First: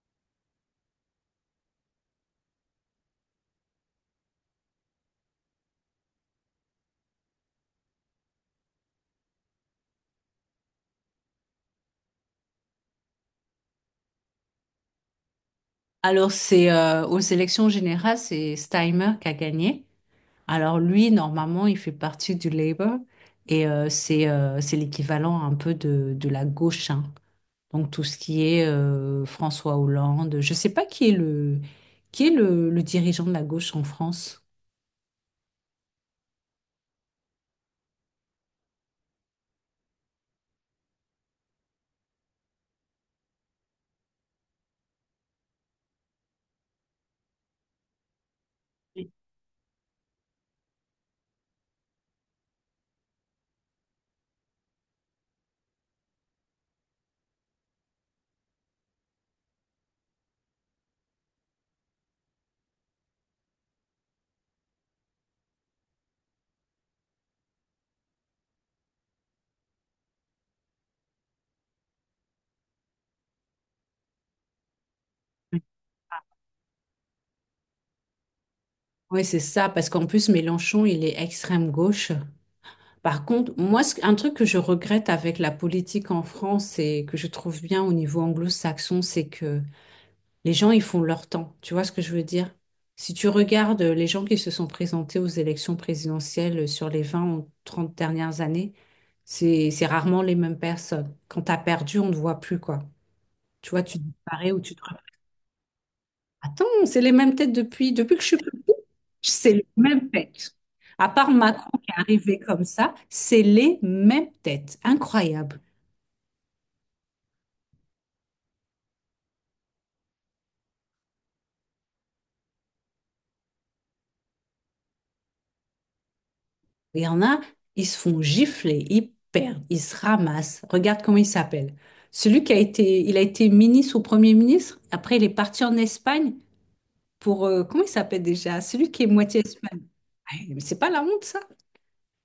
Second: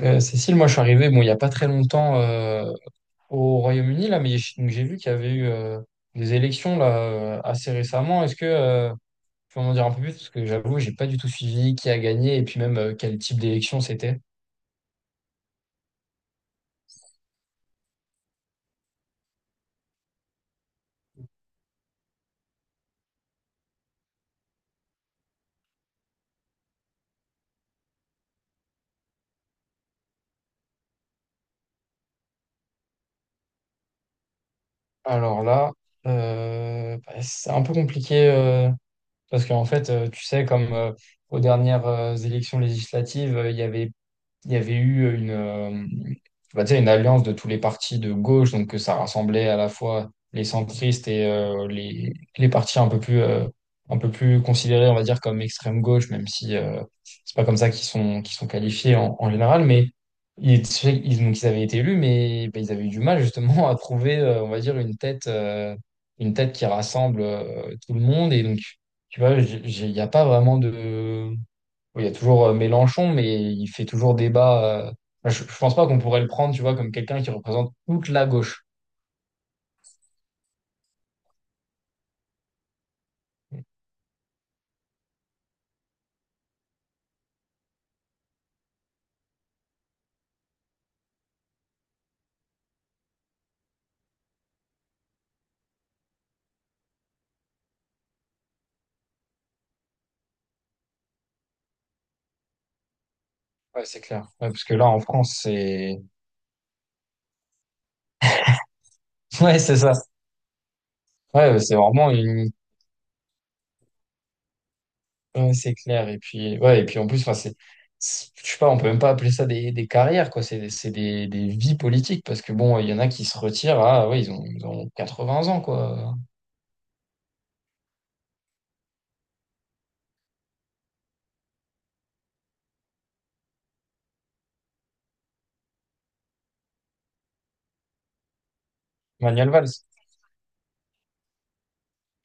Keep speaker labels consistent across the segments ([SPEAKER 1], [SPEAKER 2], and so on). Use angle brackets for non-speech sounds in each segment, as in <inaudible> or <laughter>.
[SPEAKER 1] Cécile, moi je suis arrivé bon, il n'y a pas très longtemps. Au Royaume-Uni, là, mais j'ai vu qu'il y avait eu des élections là, assez récemment. Est-ce que tu peux m'en dire un peu plus? Parce que j'avoue, j'ai pas du tout suivi qui a gagné et puis même quel type d'élection c'était.
[SPEAKER 2] Alors, c'est aux élections générales, c'est Steimer qui a gagné. Alors, lui, normalement, il fait partie du Labour et c'est l'équivalent un peu de la gauche, hein. Donc, tout ce qui est François Hollande. Je sais pas qui est qui est le dirigeant de la gauche en France.
[SPEAKER 1] Alors là, bah, c'est un peu compliqué parce qu'en fait, tu sais, comme aux dernières élections législatives, il y avait eu on va dire une alliance de tous les partis de gauche, donc que ça rassemblait à la fois les centristes et les partis un peu plus considérés, on va dire, comme extrême gauche, même si c'est pas comme ça qu'ils sont qualifiés en, en général, mais donc ils avaient été élus, mais ben, ils avaient eu du mal justement à trouver, on va dire, une tête qui rassemble tout le monde, et donc, tu vois, il n'y a pas vraiment de oui. Il y a toujours Mélenchon, mais il fait toujours débat. Je pense pas qu'on pourrait le prendre, tu vois, comme quelqu'un qui représente toute la gauche.
[SPEAKER 2] Oui, c'est ça, parce qu'en plus, Mélenchon, il est extrême gauche. Par contre, moi, un truc que je regrette avec la politique en France et que je trouve bien au niveau anglo-saxon, c'est que les gens, ils font leur temps. Tu vois ce que je veux dire? Si tu regardes les gens qui se sont présentés aux élections présidentielles sur les 20 ou 30 dernières années, c'est rarement les mêmes personnes. Quand tu as perdu, on ne te voit plus, quoi. Tu vois,
[SPEAKER 1] Ouais,
[SPEAKER 2] tu
[SPEAKER 1] c'est clair. Ouais,
[SPEAKER 2] disparais ou
[SPEAKER 1] parce
[SPEAKER 2] tu
[SPEAKER 1] que
[SPEAKER 2] te
[SPEAKER 1] là,
[SPEAKER 2] reprends.
[SPEAKER 1] en France, c'est.
[SPEAKER 2] Attends, c'est les mêmes têtes depuis que je suis petite.
[SPEAKER 1] <laughs>
[SPEAKER 2] C'est
[SPEAKER 1] Ouais,
[SPEAKER 2] les
[SPEAKER 1] c'est ça.
[SPEAKER 2] mêmes têtes. À part
[SPEAKER 1] Ouais,
[SPEAKER 2] Macron
[SPEAKER 1] c'est
[SPEAKER 2] qui est
[SPEAKER 1] vraiment
[SPEAKER 2] arrivé
[SPEAKER 1] une.
[SPEAKER 2] comme ça, c'est les mêmes têtes.
[SPEAKER 1] Ouais,
[SPEAKER 2] Incroyable.
[SPEAKER 1] c'est clair. Et puis, ouais, et puis en plus, enfin, c'est. Je sais pas, on peut même pas appeler ça des carrières, quoi. C'est des vies politiques, parce que bon, il y en a qui se retirent à. Ouais, ils ont 80 ans, quoi.
[SPEAKER 2] Il y en a, ils se font gifler, ils perdent, ils se ramassent. Regarde comment il s'appelle. Celui qui a été, il a été ministre ou premier ministre. Après, il est parti en Espagne pour, comment il s'appelle déjà? Celui qui est moitié
[SPEAKER 1] Manuel Valls.
[SPEAKER 2] espagnol. Ouais, mais c'est pas la honte, ça.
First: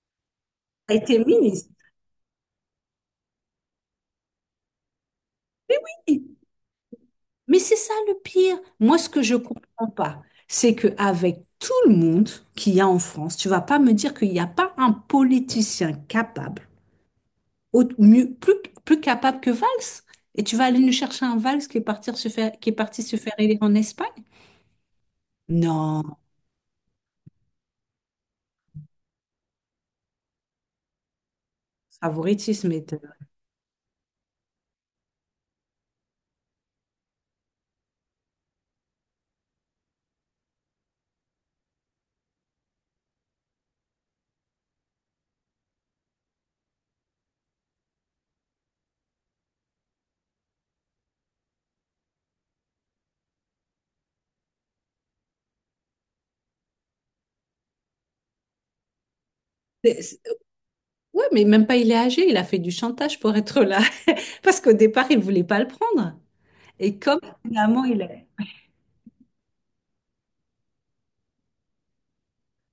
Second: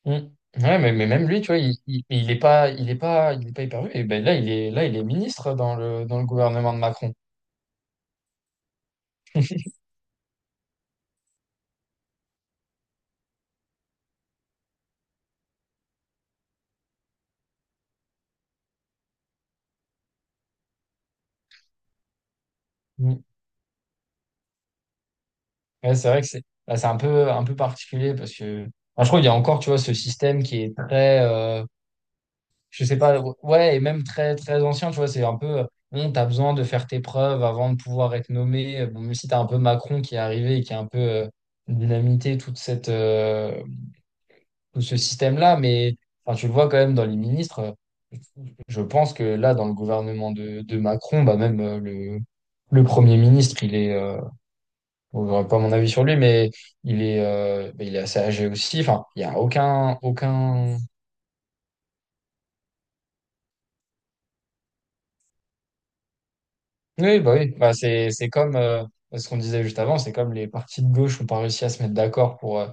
[SPEAKER 1] Mm. Ouais,
[SPEAKER 2] Il a
[SPEAKER 1] mais
[SPEAKER 2] été
[SPEAKER 1] même lui, tu vois,
[SPEAKER 2] ministre.
[SPEAKER 1] il est pas hyper vu. Et ben là, il est ministre dans le gouvernement de Macron.
[SPEAKER 2] Mais c'est ça le pire. Moi, ce que je comprends pas, c'est que avec tout le monde qu'il y a en France, tu vas pas me dire qu'il n'y a pas un politicien capable mieux, plus, plus capable que Valls. Et tu vas aller nous chercher un Valls qui est parti se faire, qui est parti se
[SPEAKER 1] Mm.
[SPEAKER 2] faire élire en Espagne?
[SPEAKER 1] Ouais, c'est
[SPEAKER 2] Non,
[SPEAKER 1] vrai que c'est, là, c'est un peu particulier parce que, enfin, je trouve qu'il y a encore, tu vois, ce système qui est très,
[SPEAKER 2] favoritisme
[SPEAKER 1] je
[SPEAKER 2] est...
[SPEAKER 1] sais pas, ouais, et même très, très ancien, tu vois, c'est un peu, bon, t'as besoin de faire tes preuves avant de pouvoir être nommé. Bon, même si t'as un peu Macron qui est arrivé et qui a un peu, dynamité toute cette, tout ce système-là, mais enfin, tu le vois quand même dans les ministres. Je pense que là, dans le gouvernement de Macron, bah même le Premier ministre, bon, j'aurais pas mon avis sur lui, mais bah, il est assez âgé aussi. Enfin, il y a
[SPEAKER 2] c'est- c'est-
[SPEAKER 1] aucun.
[SPEAKER 2] Ouais, mais même pas il est âgé, il a fait du chantage pour être là. <laughs> Parce qu'au départ, il voulait pas le prendre. Et comme
[SPEAKER 1] Oui. Bah,
[SPEAKER 2] finalement, il est...
[SPEAKER 1] c'est comme ce qu'on disait juste avant, c'est comme les partis de gauche n'ont pas réussi à se mettre d'accord pour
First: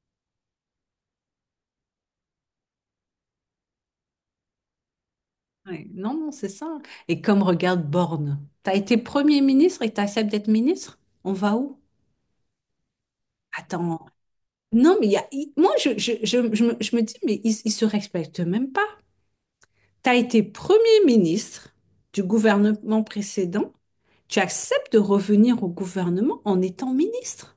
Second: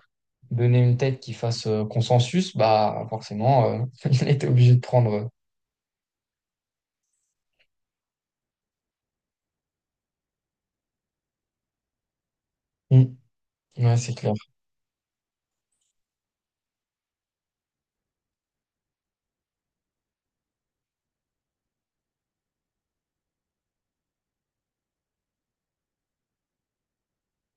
[SPEAKER 1] donner une tête qui fasse consensus. Bah forcément, <laughs> il était obligé de prendre.
[SPEAKER 2] Ouais, non, non, c'est ça. Et comme regarde Borne, t'as été Premier ministre et t'acceptes d'être ministre? On va où?
[SPEAKER 1] Mm. Ouais,
[SPEAKER 2] Attends.
[SPEAKER 1] c'est clair.
[SPEAKER 2] Non, mais il y a, moi, je me dis, mais ils ne se respectent même pas. Tu as été Premier ministre du gouvernement précédent, tu acceptes de revenir au gouvernement en étant ministre.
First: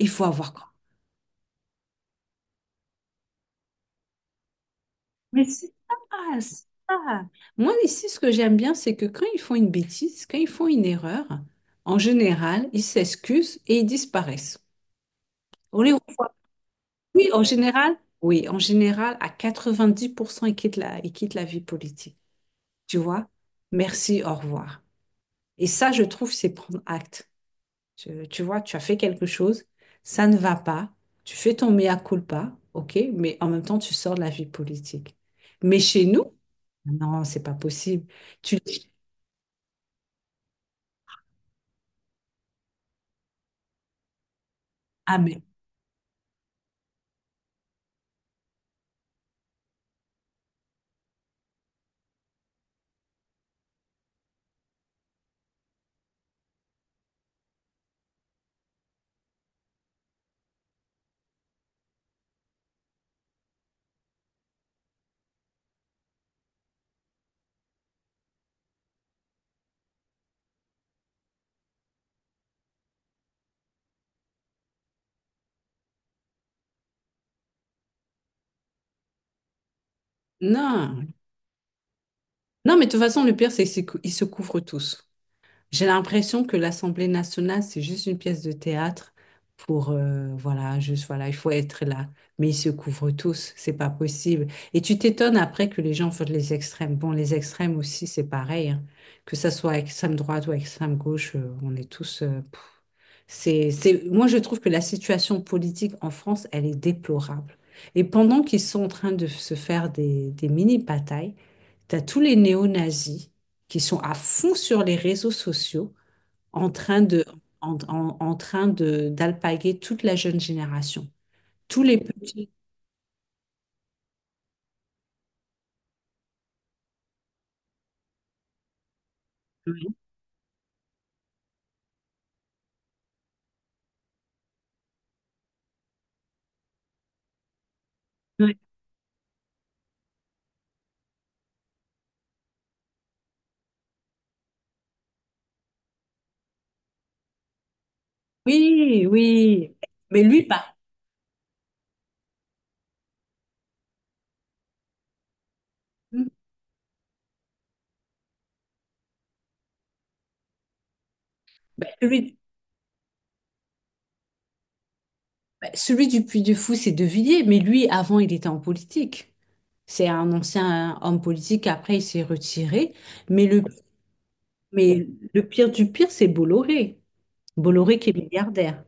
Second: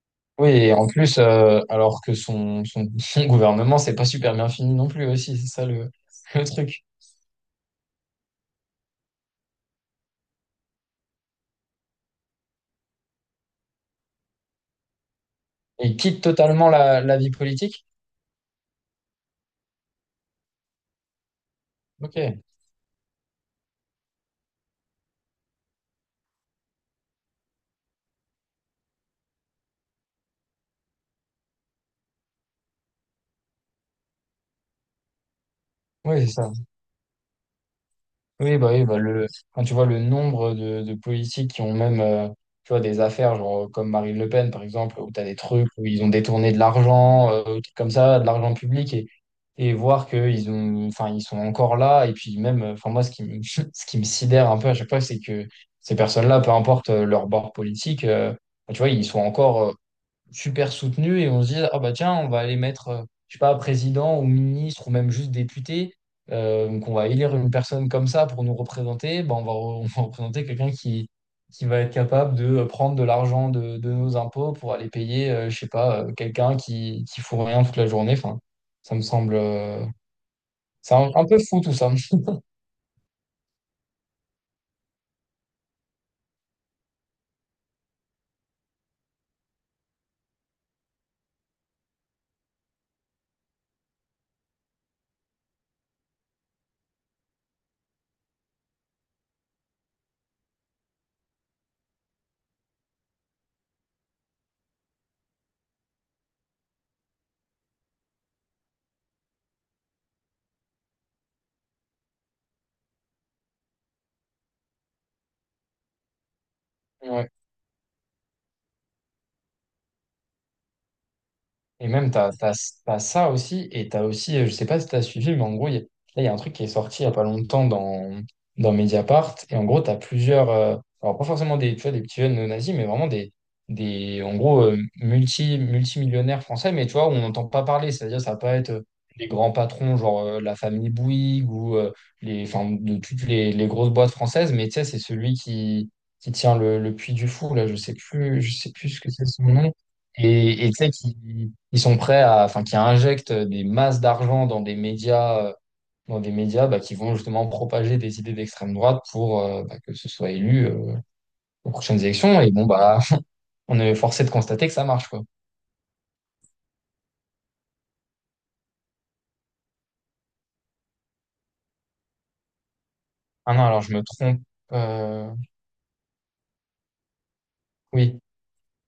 [SPEAKER 2] Il faut
[SPEAKER 1] Oui,
[SPEAKER 2] avoir quoi?
[SPEAKER 1] et en plus, alors que <laughs> son gouvernement, c'est pas super bien fini non plus aussi,
[SPEAKER 2] Mais
[SPEAKER 1] c'est ça
[SPEAKER 2] c'est ça,
[SPEAKER 1] le
[SPEAKER 2] c'est
[SPEAKER 1] truc.
[SPEAKER 2] ça. Moi, ici, ce que j'aime bien, c'est que quand ils font une bêtise, quand ils font une erreur, en général, ils s'excusent et ils disparaissent. On les
[SPEAKER 1] Il quitte
[SPEAKER 2] revoit.
[SPEAKER 1] totalement la, la vie politique?
[SPEAKER 2] Oui, en général, à 90%, ils quittent ils quittent la vie politique.
[SPEAKER 1] Ok,
[SPEAKER 2] Tu vois, merci, au revoir. Et ça, je trouve, c'est prendre acte. Tu vois, tu as fait quelque chose, ça ne va pas, tu fais ton mea culpa, ok, mais en même temps, tu sors de la vie politique. Mais chez nous,
[SPEAKER 1] oui, c'est ça.
[SPEAKER 2] non, c'est pas possible. Tu
[SPEAKER 1] Oui,
[SPEAKER 2] dis,
[SPEAKER 1] bah le, quand tu vois le nombre de politiques qui ont même tu vois, des affaires, genre comme Marine Le Pen, par exemple, où
[SPEAKER 2] ah
[SPEAKER 1] tu as des
[SPEAKER 2] mais
[SPEAKER 1] trucs où ils ont détourné de l'argent, des trucs comme ça, de l'argent public, et voir qu'ils ont, enfin, ils sont encore là. Et puis même, enfin, moi, ce qui me, <laughs> ce qui me sidère un peu à chaque fois, c'est que ces personnes-là, peu importe leur bord politique, bah, tu vois, ils sont encore super soutenu et on se dit, ah bah tiens, on va aller mettre, je sais pas, président ou ministre ou même juste député, donc on va élire une personne comme ça pour nous représenter, bah on va, <laughs> on va représenter quelqu'un qui va être capable de prendre de l'argent de nos impôts pour aller payer, je sais pas, quelqu'un qui fout rien toute la journée. Enfin, ça me semble, c'est
[SPEAKER 2] non,
[SPEAKER 1] un peu fou tout ça.
[SPEAKER 2] non, mais de toute façon, le pire, c'est qu'ils se couvrent tous. J'ai l'impression que l'Assemblée nationale, c'est juste une pièce de théâtre pour, voilà, juste, voilà, il faut être là. Mais ils se couvrent tous, c'est pas possible. Et tu t'étonnes après que les gens votent les extrêmes. Bon, les extrêmes aussi, c'est pareil, hein. Que ça soit extrême droite ou extrême gauche, on est tous, pff. Moi, je trouve que la situation politique en France, elle est déplorable. Et pendant qu'ils sont en train de se faire des mini-batailles, t'as tous les néo-nazis qui sont à fond sur les réseaux sociaux en train de,
[SPEAKER 1] Ouais.
[SPEAKER 2] en train de, d'alpaguer toute la jeune génération. Tous
[SPEAKER 1] Et
[SPEAKER 2] les
[SPEAKER 1] même,
[SPEAKER 2] petits.
[SPEAKER 1] t'as ça aussi, et t'as aussi, je sais pas si t'as suivi, mais en gros, il y a un truc qui est sorti il y a pas longtemps dans Mediapart, et en gros,
[SPEAKER 2] Oui,
[SPEAKER 1] t'as plusieurs, alors pas forcément des, tu vois, des petits jeunes néo-nazis, mais vraiment des en gros, multimillionnaires français, mais tu vois, on n'entend pas parler, c'est-à-dire, ça va pas
[SPEAKER 2] oui,
[SPEAKER 1] être les grands patrons, genre la famille Bouygues, ou les, enfin, de toutes les grosses boîtes françaises, mais tu sais, c'est celui qui tient le Puy du Fou, là, je sais plus ce
[SPEAKER 2] oui,
[SPEAKER 1] que c'est son nom,
[SPEAKER 2] oui. Mais lui, pas.
[SPEAKER 1] et tu sais, qui ils sont prêts à, enfin, qui injectent des masses d'argent dans des médias bah, qui vont justement propager des idées d'extrême droite pour bah, que ce soit élu aux
[SPEAKER 2] Ben,
[SPEAKER 1] prochaines
[SPEAKER 2] lui-
[SPEAKER 1] élections. Et bon, bah, <laughs> on est forcé de constater que ça marche, quoi.
[SPEAKER 2] ben, celui du Puy du Fou, c'est De Villiers, mais lui, avant, il était en politique. C'est un ancien homme politique, après, il s'est retiré. Mais
[SPEAKER 1] Ah
[SPEAKER 2] le,
[SPEAKER 1] non, alors je me trompe.
[SPEAKER 2] mais
[SPEAKER 1] Euh,
[SPEAKER 2] le pire du pire, c'est Bolloré. Bolloré qui est
[SPEAKER 1] oui,
[SPEAKER 2] milliardaire.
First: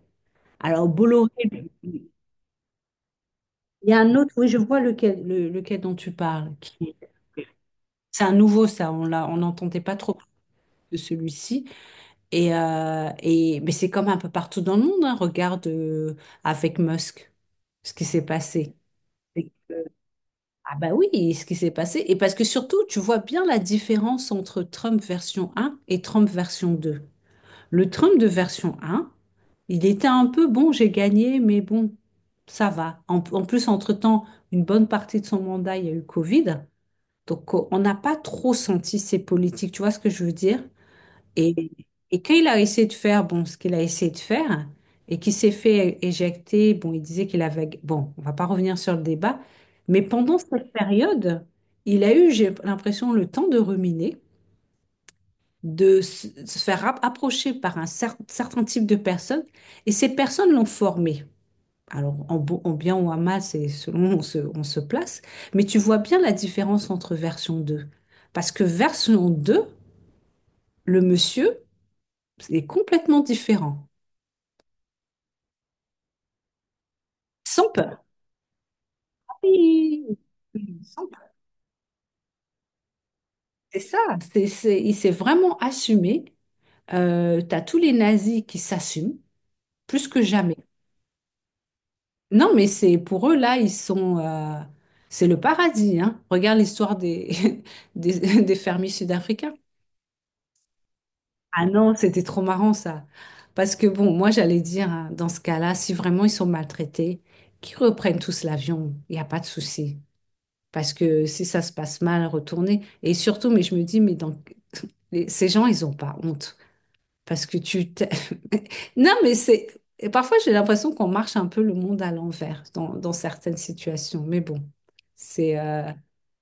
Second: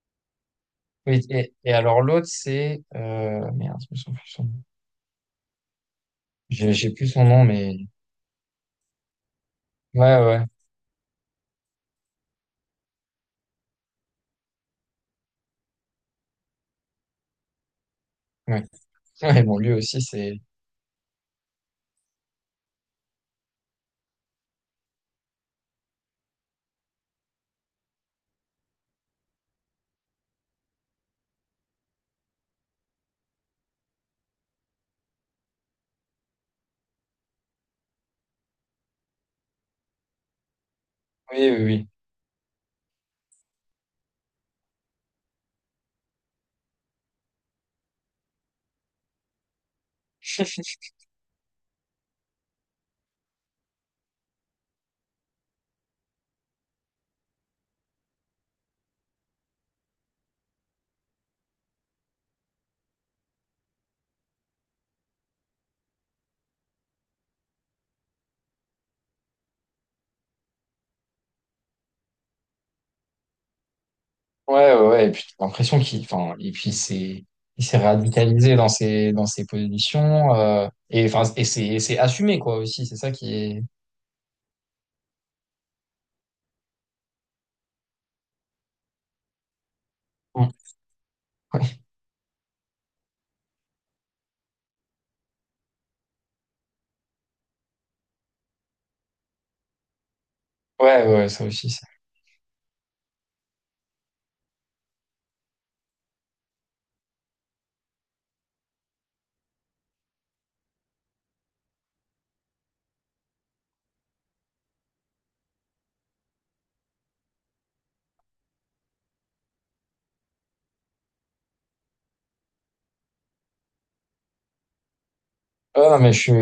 [SPEAKER 2] Alors,
[SPEAKER 1] oui.
[SPEAKER 2] Bolloré,
[SPEAKER 1] Et alors l'autre, c'est merde, je
[SPEAKER 2] il y
[SPEAKER 1] me
[SPEAKER 2] a un
[SPEAKER 1] souviens plus
[SPEAKER 2] autre,
[SPEAKER 1] son
[SPEAKER 2] oui, je
[SPEAKER 1] nom.
[SPEAKER 2] vois lequel, lequel dont tu parles,
[SPEAKER 1] J'ai plus son nom, mais
[SPEAKER 2] c'est un nouveau, ça, on l'a, on n'entendait pas
[SPEAKER 1] ouais,
[SPEAKER 2] trop
[SPEAKER 1] ouais,
[SPEAKER 2] de celui-ci. Et, mais c'est comme un peu partout dans le monde, hein. Regarde avec Musk ce qui s'est
[SPEAKER 1] ouais.
[SPEAKER 2] passé.
[SPEAKER 1] <laughs> Ouais,
[SPEAKER 2] Et-
[SPEAKER 1] bon, lui aussi, c'est
[SPEAKER 2] Ah bah oui, ce qui s'est passé. Et parce que surtout, tu vois bien la différence entre Trump version un et Trump version deux. Le Trump de version 1, il était un peu bon, j'ai gagné, mais bon, ça va. En plus, entre-temps, une bonne partie de son mandat, il y a eu Covid. Donc, on n'a pas trop senti ses politiques, tu vois ce que je veux dire?
[SPEAKER 1] oui,
[SPEAKER 2] Et,
[SPEAKER 1] oui,
[SPEAKER 2] et quand il a essayé de faire, bon, ce qu'il a essayé de faire, et qu'il s'est fait éjecter, bon, il disait qu'il avait... Bon, on va pas revenir sur le débat, mais pendant
[SPEAKER 1] oui.
[SPEAKER 2] cette
[SPEAKER 1] <laughs>
[SPEAKER 2] période, il a eu, j'ai l'impression, le temps de ruminer de se faire approcher par un certain type de personnes, et ces personnes l'ont formé. Alors, en, en bien ou en mal, c'est selon où on on se place, mais tu vois bien la différence entre version deux. Parce que version 2 le monsieur est complètement différent,
[SPEAKER 1] Ouais, ouais, ouais. Et puis t'as l'impression qu'il, enfin, et puis c'est, il
[SPEAKER 2] sans
[SPEAKER 1] s'est
[SPEAKER 2] peur.
[SPEAKER 1] radicalisé dans ses
[SPEAKER 2] Oui,
[SPEAKER 1] positions. Et
[SPEAKER 2] sans peur.
[SPEAKER 1] enfin, et c'est assumé quoi aussi. C'est ça qui est.
[SPEAKER 2] C'est ça, il s'est vraiment assumé. Tu as tous les nazis qui s'assument, plus que jamais.
[SPEAKER 1] <laughs>
[SPEAKER 2] Non, mais c'est pour eux, là, ils sont, c'est le paradis, hein. Regarde l'histoire des, <laughs> des fermiers sud-africains.
[SPEAKER 1] Ouais, ouais, ouais, ça
[SPEAKER 2] Ah
[SPEAKER 1] aussi. Ça.
[SPEAKER 2] non, c'était trop marrant, ça. Parce que, bon, moi, j'allais dire, hein, dans ce cas-là, si vraiment ils sont maltraités, qu'ils reprennent tous l'avion. Il n'y a pas de souci. Parce que si ça se passe mal, retourner. Et surtout, mais je me dis, mais donc, <laughs> ces gens, ils n'ont pas honte. Parce que tu... <laughs> non, mais c'est... Et parfois, j'ai l'impression qu'on marche un peu le monde à l'envers dans certaines situations. Mais bon, c'est...
[SPEAKER 1] Ouais, non, mais je suis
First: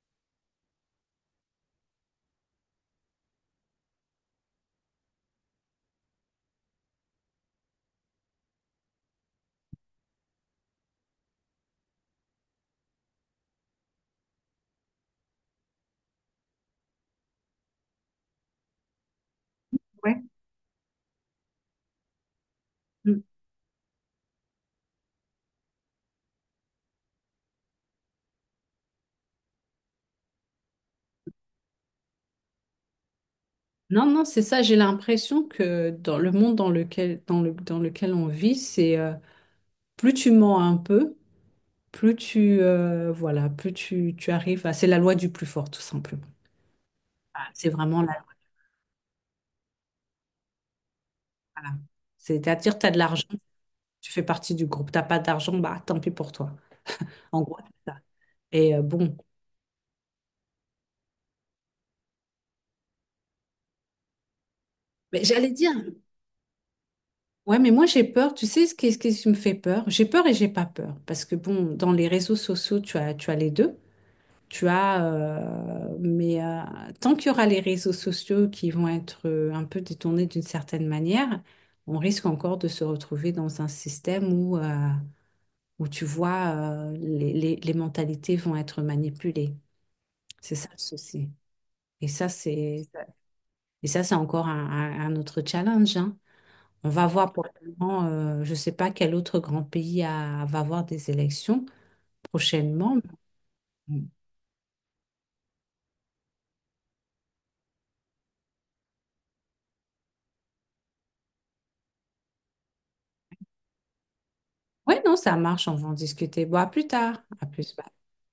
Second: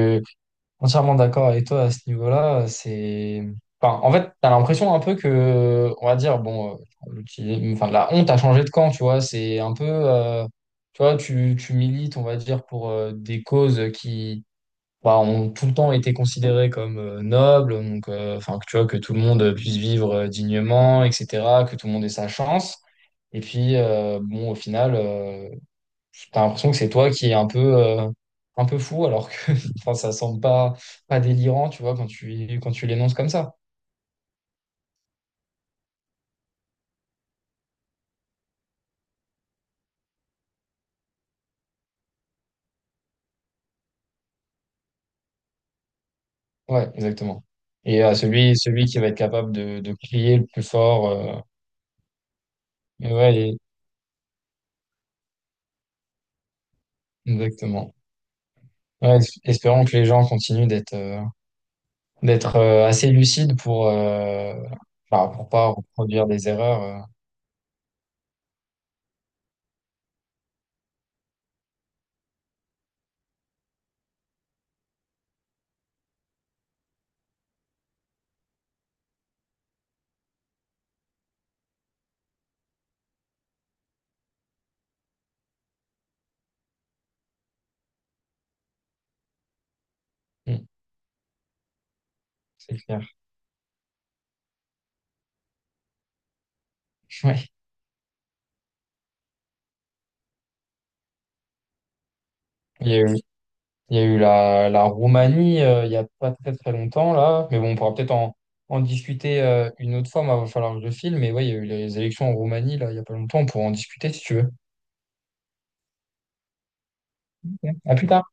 [SPEAKER 1] entièrement d'accord avec toi à ce niveau-là. C'est, enfin, en fait, t'as l'impression un peu que, on va dire, bon, enfin, la honte a changé de camp, tu vois. C'est un peu, tu vois, tu milites, on va dire, pour des causes qui bah, ont tout le temps été considérés comme nobles, donc enfin que tu vois que tout le monde puisse vivre
[SPEAKER 2] ouais.
[SPEAKER 1] dignement, etc., que tout le monde ait sa chance.
[SPEAKER 2] Mm.
[SPEAKER 1] Et puis bon, au final, t'as l'impression que c'est toi qui est un peu fou, alors que <laughs> enfin ça semble pas pas délirant, tu vois, quand tu l'énonces comme ça.
[SPEAKER 2] Non, non, c'est ça. J'ai l'impression que dans le monde dans dans lequel on vit, c'est plus tu mens un peu, voilà, tu arrives à... C'est la loi du plus fort, tout simplement.
[SPEAKER 1] Ouais, exactement.
[SPEAKER 2] Ah, c'est vraiment
[SPEAKER 1] Et
[SPEAKER 2] la...
[SPEAKER 1] celui qui va être capable de crier le plus fort,
[SPEAKER 2] voilà. C'est-à-dire, tu as de l'argent,
[SPEAKER 1] ouais, et-
[SPEAKER 2] tu fais partie du groupe. T'as pas d'argent, bah tant pis pour toi. En gros, c'est
[SPEAKER 1] exactement.
[SPEAKER 2] ça. Et bon,
[SPEAKER 1] Ouais, espérons que les gens continuent d'être d'être assez lucide pour
[SPEAKER 2] mais
[SPEAKER 1] bah, pour
[SPEAKER 2] j'allais
[SPEAKER 1] pas
[SPEAKER 2] dire,
[SPEAKER 1] reproduire des erreurs.
[SPEAKER 2] ouais, mais moi j'ai peur. Tu sais ce qui me fait peur? J'ai peur et j'ai pas peur. Parce que bon, dans les réseaux sociaux, tu as les deux. Tu as, tant qu'il y aura les réseaux sociaux qui vont être un peu détournés d'une certaine manière, on risque encore de se retrouver dans un système où tu vois, les mentalités vont être manipulées. C'est
[SPEAKER 1] Mm,
[SPEAKER 2] ça le souci. Et ça,
[SPEAKER 1] c'est
[SPEAKER 2] c'est,
[SPEAKER 1] clair. <laughs>
[SPEAKER 2] et ça, c'est encore un autre challenge, hein. On va voir
[SPEAKER 1] Ouais.
[SPEAKER 2] probablement, je ne sais pas quel autre grand pays va avoir des élections
[SPEAKER 1] Il y
[SPEAKER 2] prochainement.
[SPEAKER 1] a eu, il y a
[SPEAKER 2] Oui,
[SPEAKER 1] eu la, la Roumanie il y a pas très très longtemps là, mais bon, on pourra peut-être en discuter une autre fois. Il va falloir que je file, mais ouais, il y a eu les élections en Roumanie là il y a pas longtemps. On pourra en discuter si tu veux.
[SPEAKER 2] non, ça marche, on va en discuter. Bon, à plus tard. À
[SPEAKER 1] Ok.
[SPEAKER 2] plus.
[SPEAKER 1] À plus tard.